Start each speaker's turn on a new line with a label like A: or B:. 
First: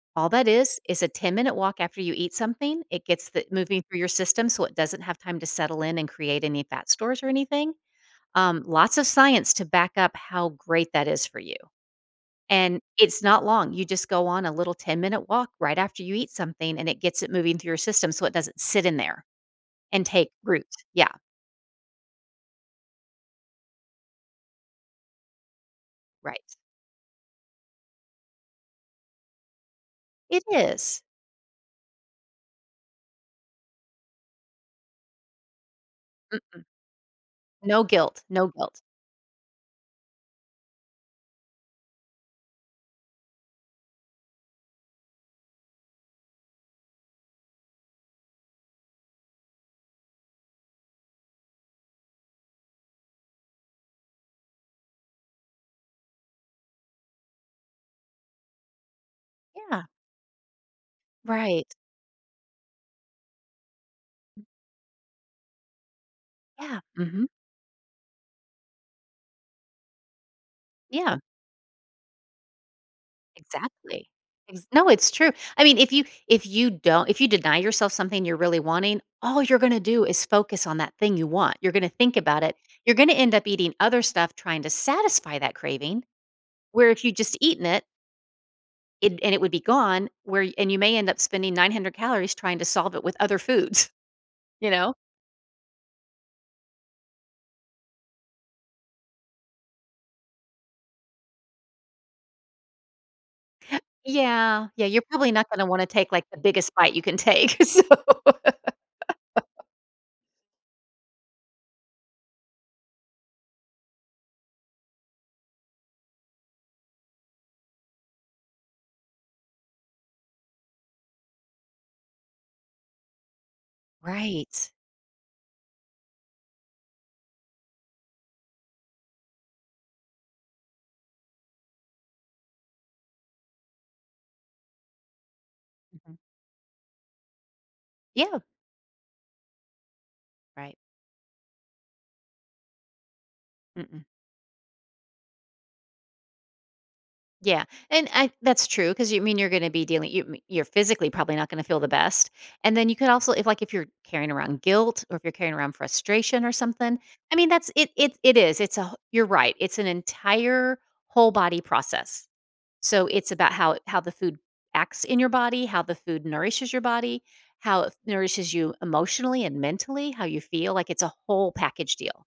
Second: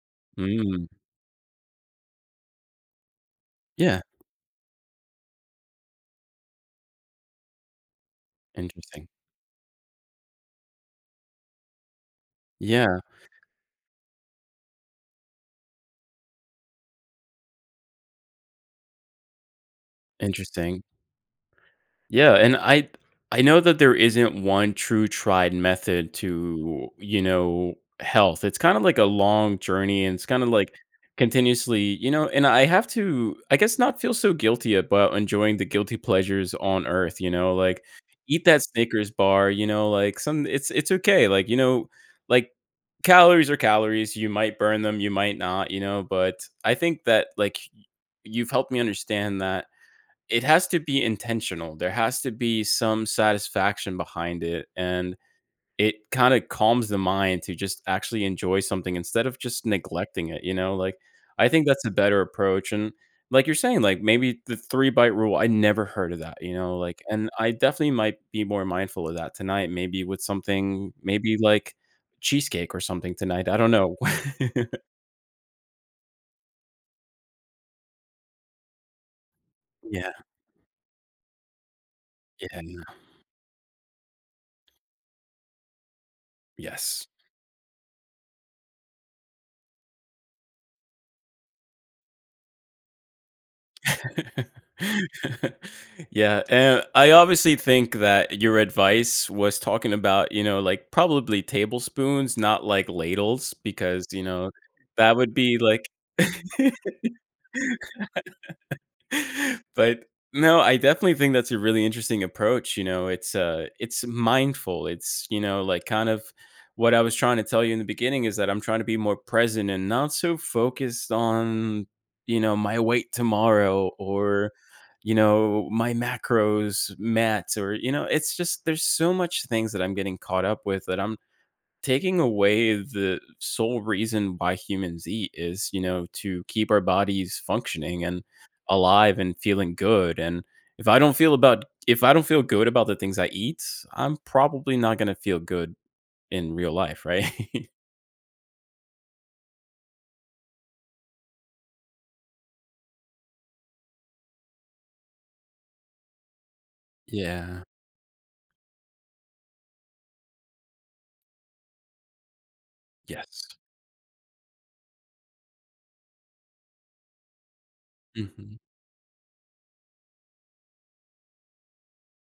A: All that is
B: Mm.
A: is a 10-minute walk after you eat something, it gets the moving through
B: Yeah.
A: your system so it doesn't have time to settle in and create any fat stores or anything. Um, lots of
B: Interesting.
A: science to back up how great that is for you. And
B: Yeah.
A: it's not long, you just go on a little 10-minute walk right after you eat something, and it gets it moving through your system so it doesn't sit in there and take root.
B: Interesting.
A: Yeah.
B: Yeah, and I I know that there isn't one true tried method
A: Right.
B: to, you know, health. It's kinda like a long journey and it's
A: It
B: kinda like
A: is.
B: continuously, you know and I have to, I guess, not feel so guilty about enjoying the guilty pleasures
A: Mm-mm.
B: on Earth, you know,
A: No
B: like,
A: guilt.
B: eat
A: No
B: that
A: guilt.
B: Snickers bar, you know, like, some it's it's okay, like, you know, like calories are calories, you might burn them, you might not, you know, but, I think that, like, y you've helped me understand that it has to be intentional, there has to be some satisfaction behind it, and it kinda calms the mind to just actually enjoy something instead of just
A: Yeah.
B: neglecting it, you know, like, I think
A: Right.
B: that's a better approach, and like you're saying, like, maybe the 3-bite rule I never heard of that, you know,
A: Yeah.
B: like,
A: Mhm.
B: and I definitely might be more mindful of that tonight, maybe with something
A: Yeah.
B: maybe like cheesecake or something tonight. I don't know.
A: Exactly. Is No, it's true. I mean, if you if you don't if you deny yourself something you're really wanting, all you're gonna do
B: Yeah.
A: is focus on that thing you want. You're gonna think about it,
B: Yeah, no.
A: you're gonna end up eating other stuff trying to satisfy that craving, where if
B: Yes.
A: you'd just eaten it it and it would be gone, where and you may end up spending 900 calories trying to solve it with other foods, you know?
B: Yeah, and I obviously think that your advice was talking about, you know, like, probably tablespoons, not, like, ladles because, you know,
A: Yeah. Yeah, you're
B: that
A: probably
B: would
A: not
B: be
A: gonna wanna
B: like
A: take, like, the biggest bite you can take, so
B: But, no, I definitely think that's a really interesting approach, you know, it's, uh, it's mindful, it's, you know, like, kind of what I was trying to tell you in the beginning is that I'm trying to be more present and not so focused on, you know, my weight tomorrow or,
A: Right.
B: you know, my macros, mats or, you know, it's just, there's so much things that I'm getting caught up with that I'm taking away the sole reason why humans eat, is, you know,
A: Mhm.
B: to keep our bodies functioning and
A: Yeah.
B: alive and feeling good, and
A: Right.
B: if I don't feel about if I don't feel good about the things I eat,
A: Mm-mm.
B: I'm probably not gonna feel good in real life, right?
A: Yeah. And I that's true 'cause you mean you're gonna be dealing you me you're physically probably not gonna feel the best. And then you could, also if, like, if you're carrying around guilt or if you're carrying around frustration or something, I mean,
B: Yeah.
A: that's it it's it is. It's a who you're right, it's an entire whole body process. So, it's about
B: Yes.
A: how how the food acts in your body, how the food nourishes your body, how it nourishes
B: Mhm.
A: you emotionally and mentally, how you feel, like, it's a whole package deal.